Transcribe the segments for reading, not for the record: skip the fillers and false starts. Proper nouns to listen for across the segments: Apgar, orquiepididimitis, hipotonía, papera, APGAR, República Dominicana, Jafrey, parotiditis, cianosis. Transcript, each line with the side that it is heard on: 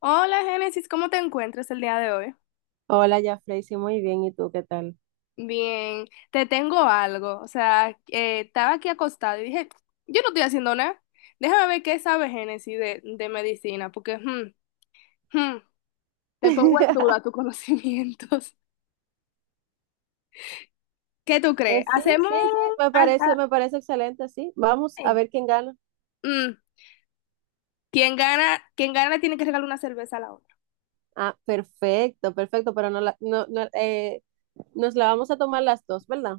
left: Hola Génesis, ¿cómo te encuentras el día de hoy?
right: Hola, Jafrey, sí, muy bien. ¿Y tú qué tal?
left: Bien, te tengo algo. O sea, estaba aquí acostada y dije, yo no estoy haciendo nada. Déjame ver qué sabe Génesis de medicina, porque hmm, te pongo en duda tus conocimientos. ¿Qué tú crees?
right: Sí, sí, sí, me parece,
left: Hasta-
right: me parece excelente, sí. Vamos a
left: eh,
right: ver quién gana.
left: mm, quien gana tiene que regalar una cerveza a la otra.
right: Ah, perfecto, perfecto, pero no, no, no, nos la vamos a tomar las dos, ¿verdad?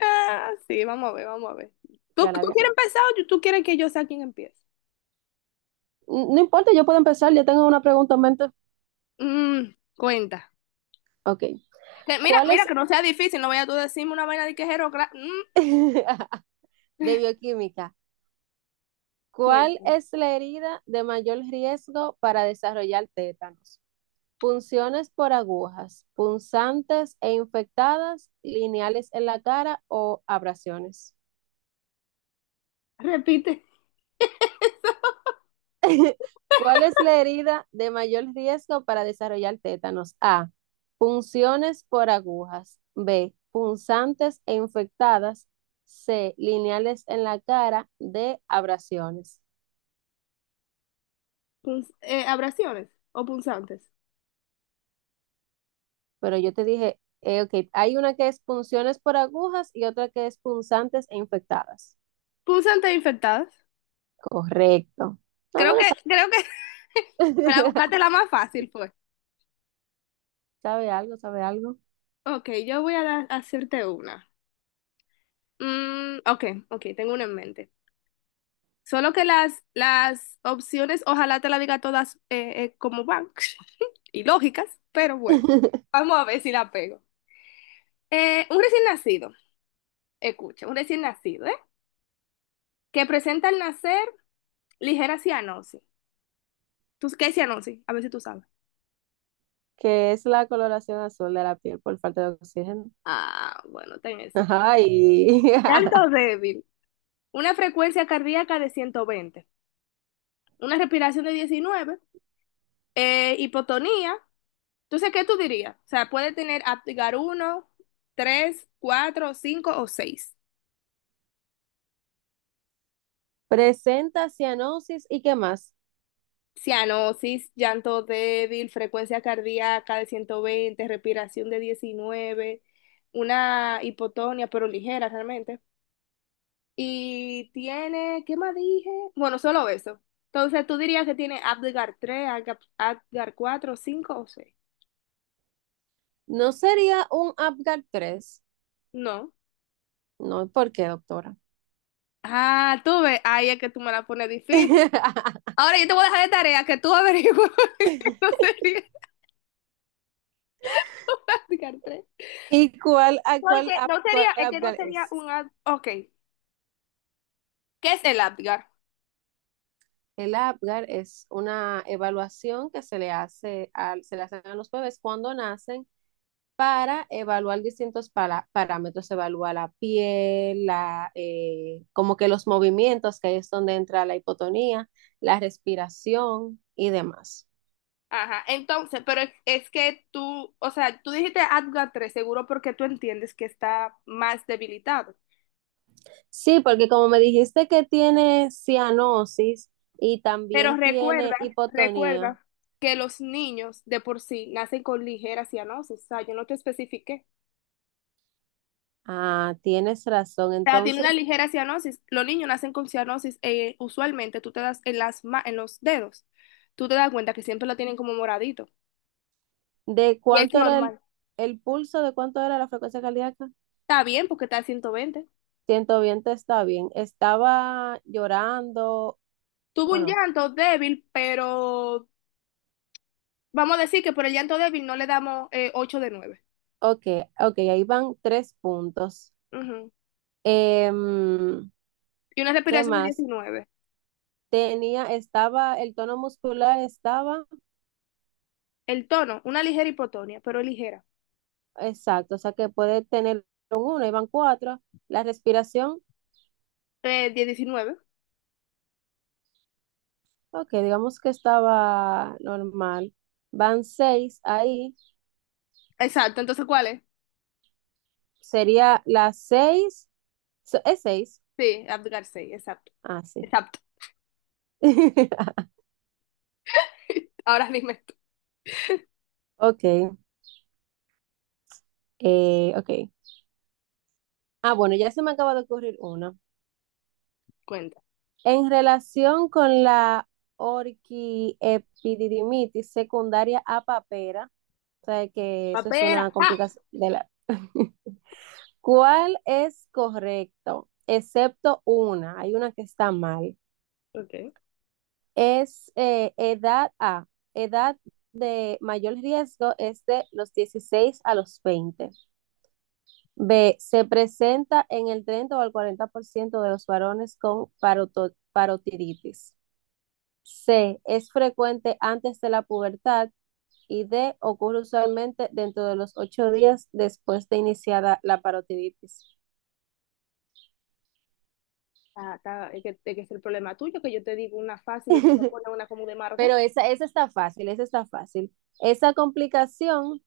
left: Ah, sí, vamos a ver, vamos a ver. ¿Tú
right: Ganar,
left: quieres
right: ganar.
left: empezar o tú quieres que yo sea quien empiece?
right: No importa, yo puedo empezar, yo tengo una pregunta en mente.
left: Mm, cuenta.
right: Ok,
left: Que mira,
right: ¿cuál
left: mira,
right: es
left: que no sea difícil, no vaya tú a decirme una vaina de quejero.
right: de bioquímica? ¿Cuál
left: Cuenta.
right: es la herida de mayor riesgo para desarrollar tétanos? Punciones por agujas, punzantes e infectadas, lineales en la cara o abrasiones.
left: Repite.
right: ¿Cuál es la herida de mayor riesgo para desarrollar tétanos? A. Punciones por agujas. B. Punzantes e infectadas. C. Lineales en la cara. D. Abrasiones.
left: Abrasiones o punzantes.
right: Pero yo te dije, ok, hay una que es punciones por agujas y otra que es punzantes e infectadas.
left: Punzantes infectadas.
right: Correcto. Ah,
left: Creo
right: bueno,
left: que, creo que, para buscarte la más fácil fue.
right: sabe, algo, sabe algo.
left: Ok, yo voy a hacerte una. Ok, ok, tengo una en mente. Solo que las opciones, ojalá te la diga todas como van y lógicas, pero bueno, vamos a ver si la pego. Un recién nacido, escucha, un recién nacido, ¿eh? Que presenta al nacer ligera cianosis. ¿Tú qué es cianosis? A ver si tú sabes.
right: Que es la coloración azul de la piel por falta de oxígeno.
left: Ah, bueno, ten eso.
right: Ay.
left: Llanto débil. Una frecuencia cardíaca de 120. Una respiración de 19. Hipotonía. Entonces, ¿qué tú dirías? O sea, puede tener aptigar uno, tres, cuatro, cinco o seis.
right: Presenta cianosis y qué más.
left: Cianosis, llanto débil, frecuencia cardíaca de 120, respiración de 19, una hipotonia, pero ligera realmente. Y tiene, ¿qué más dije? Bueno, solo eso. Entonces, ¿tú dirías que tiene Apgar 3 Apgar 4, 5 o seis?
right: ¿No sería un Apgar 3?
left: No.
right: No, ¿por qué, doctora?
left: Ah, tú ves, ahí es que tú me la pones difícil. Ahora yo te voy a dejar de tarea que tú averigües que no sería un Apgar 3.
right: ¿Y cuál, a cuál,
left: Porque
right: Ap-
left: no sería,
right: cuál
left: es que no
right: Apgar
left: sería
right: es?
left: un Apgar. Ok, ¿qué es el Apgar?
right: El APGAR es una evaluación que se le hacen a los bebés cuando nacen para evaluar distintos parámetros, evalúa la piel, como que los movimientos, que ahí es donde entra la hipotonía, la respiración y demás.
left: Ajá, entonces, pero es que tú, o sea, tú dijiste Apgar 3 seguro porque tú entiendes que está más debilitado.
right: Sí, porque como me dijiste que tiene cianosis y
left: Pero
right: también tiene
left: recuerda,
right: hipotonía,
left: recuerda que los niños de por sí nacen con ligera cianosis. O sea, yo no te especifiqué.
right: ah, tienes razón.
left: O sea, tiene
right: Entonces,
left: una ligera cianosis. Los niños nacen con cianosis. Usualmente tú te das en en los dedos. Tú te das cuenta que siempre lo tienen como moradito.
right: ¿de
left: Y es
right: cuánto era el,
left: normal.
right: el pulso? ¿De cuánto era la frecuencia cardíaca?
left: Está bien porque está a 120.
right: 120 está bien. Estaba llorando
left: Tuvo
right: o
left: un
right: no.
left: llanto débil, pero vamos a decir que por el llanto débil no le damos 8 de nueve.
right: Ok, ok, ahí van tres puntos.
left: Ujú.
right: Em,
left: Y una
right: ¿qué
left: respiración de
right: más?
left: 19.
right: El tono muscular estaba,
left: El tono, una ligera hipotonia, pero ligera.
right: exacto, o sea que puede tener un uno, ahí van cuatro. La respiración,
left: De 19.
right: ok, digamos que estaba normal. Van seis ahí.
left: Exacto, entonces ¿cuál es?
right: Sería las seis, es seis.
left: Sí, Abdul 6, exacto,
right: Ah, sí.
left: exacto. Ahora mismo es tu
right: Ok, ok. Ah, bueno, ya se me acaba de ocurrir uno.
left: cuenta.
right: En relación con la orquiepididimitis secundaria a papera, o sea que eso es una
left: Papera, ¡ja!
right: complicación de la... ¿Cuál es correcto? Excepto una, hay una que está mal.
left: Ok.
right: Es edad A, edad de mayor riesgo es de los 16 a los 20. B, se presenta en el 30 o el 40% de los varones con parotiditis. C. Es frecuente antes de la pubertad. Y D. Ocurre usualmente dentro de los 8 días después de iniciada la parotiditis.
left: Ah, es que es el problema tuyo, que yo te digo una fácil y tú me pones una como de marga.
right: Pero esa está fácil, esa está fácil. Esa complicación,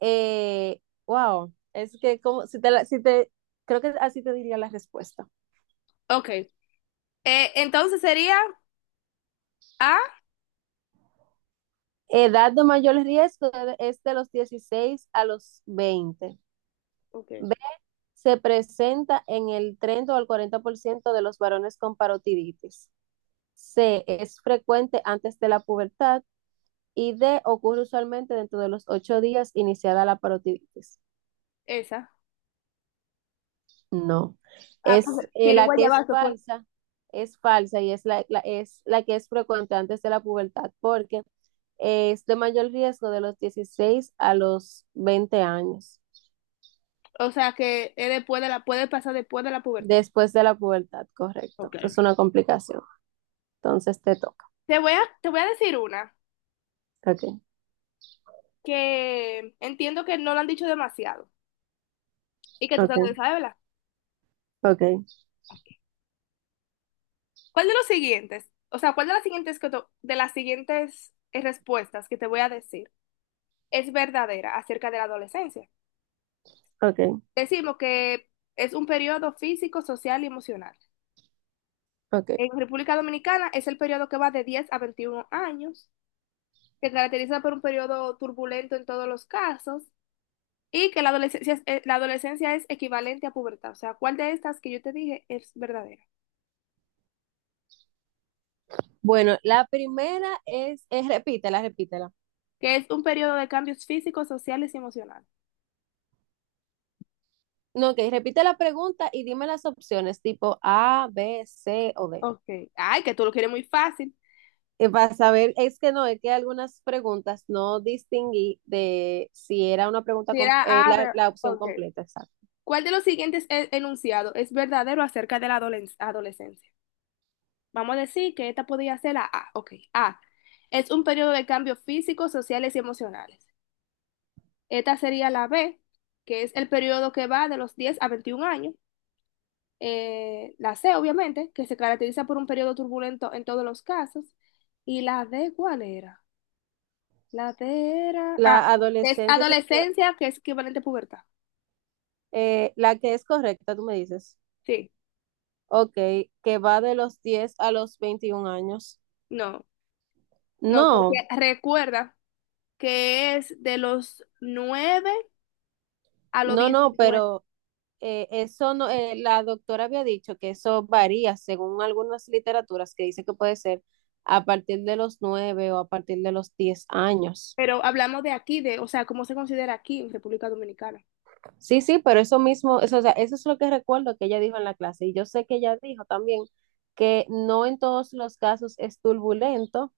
right: eh, wow, es que como, si te, creo que así te diría la respuesta.
left: Ok. Entonces sería A.
right: Edad de mayor riesgo es de los 16 a los 20.
left: Ok.
right: B, se presenta en el 30 o el 40% de los varones con parotiditis. C, es frecuente antes de la pubertad. Y D, ocurre usualmente dentro de los ocho días iniciada la parotiditis.
left: Esa.
right: No,
left: Ah, pues,
right: es la
left: pirigua
right: que
left: ya pues.
right: es falsa y es es la que es frecuente antes de la pubertad porque es de mayor riesgo de los 16 a los 20 años,
left: O sea que es puede pasar después de la pubertad.
right: después de la pubertad, correcto.
left: Ok.
right: Es una complicación. Entonces te toca.
left: Te voy a decir una
right: Ok,
left: que entiendo que no la han dicho demasiado y que tú te la
right: ok,
left: sabes, ¿verdad?
right: ok,
left: ¿Cuál de los siguientes, o sea, cuál de las siguientes, respuestas que te voy a decir es verdadera acerca de la adolescencia?
right: ok,
left: Decimos que es un periodo físico, social y emocional.
right: ok.
left: En República Dominicana es el periodo que va de 10 a 21 años, que caracteriza por un periodo turbulento en todos los casos, y que la adolescencia, la adolescencia es equivalente a pubertad. O sea, ¿cuál de estas que yo te dije es verdadera?
right: Bueno, la primera es, repítela, repítela.
left: Que es un periodo de cambios físicos, sociales y emocionales.
right: No, ok, repite la pregunta y dime las opciones tipo A, B, C o D.
left: Ok. Ay, que tú lo quieres muy fácil.
right: Para saber, es que no, es que algunas preguntas no distinguí de si era una pregunta,
left: Si
right: com-
left: era
right: eh,
left: A, B,
right: la, la opción
left: ok.
right: completa, exacto.
left: ¿Cuál de los siguientes enunciados es verdadero acerca de la adolescencia? Vamos a decir que esta podría ser la A. Ok. A. Es un periodo de cambios físicos, sociales y emocionales. Esta sería la B, que es el periodo que va de los 10 a 21 años. La C, obviamente, que se caracteriza por un periodo turbulento en todos los casos. Y la D, ¿cuál era? La D era. Ah,
right: La
left: es
right: adolescencia sexual,
left: adolescencia, que es equivalente a pubertad.
right: la que es correcta, tú me dices.
left: Sí,
right: Ok, que va de los 10 a los 21 años.
left: no. No, porque
right: No,
left: recuerda que es de los 9 a los
right: no, no,
left: 19.
right: pero eso no, la doctora había dicho que eso varía según algunas literaturas que dice que puede ser a partir de los 9 o a partir de los 10 años.
left: Pero hablamos de aquí, o sea, cómo se considera aquí en República Dominicana,
right: Sí, sí, pero eso mismo, eso, o sea, eso es lo que recuerdo que ella dijo en la clase. Y yo sé que ella dijo también que no en todos los casos es turbulento.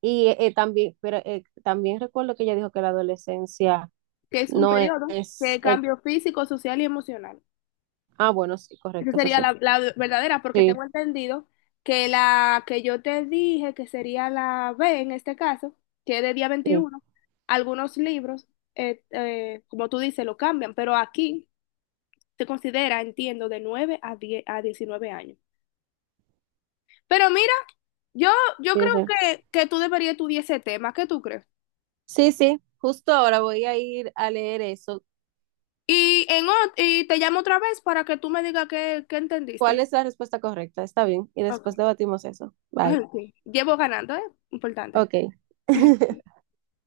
right: Y también, pero también recuerdo que ella dijo que la adolescencia
left: que es un
right: no
left: periodo
right: es,
left: de cambio físico, social y emocional.
right: ah, bueno, sí,
left: Esa
right: correcto, eso
left: sería
right: sí.
left: la verdadera, porque tengo
right: Sí,
left: entendido que la que yo te dije, que sería la B en este caso, que es de día
right: sí,
left: 21. Algunos libros, como tú dices, lo cambian, pero aquí se considera, entiendo, de 9 a 10, a 19 años. Pero mira, Yo, yo
right: sí,
left: creo
right: sí.
left: que tú deberías estudiar ese tema. ¿Qué tú crees?
right: Sí, sí, justo ahora voy a ir a leer eso.
left: Y te llamo otra vez para que tú me digas qué entendiste.
right: ¿Cuál es la respuesta correcta? Está bien. Y
left: Ok.
right: después debatimos eso. Bye.
left: Sí. Llevo ganando, ¿eh? Importante.
right: Ok.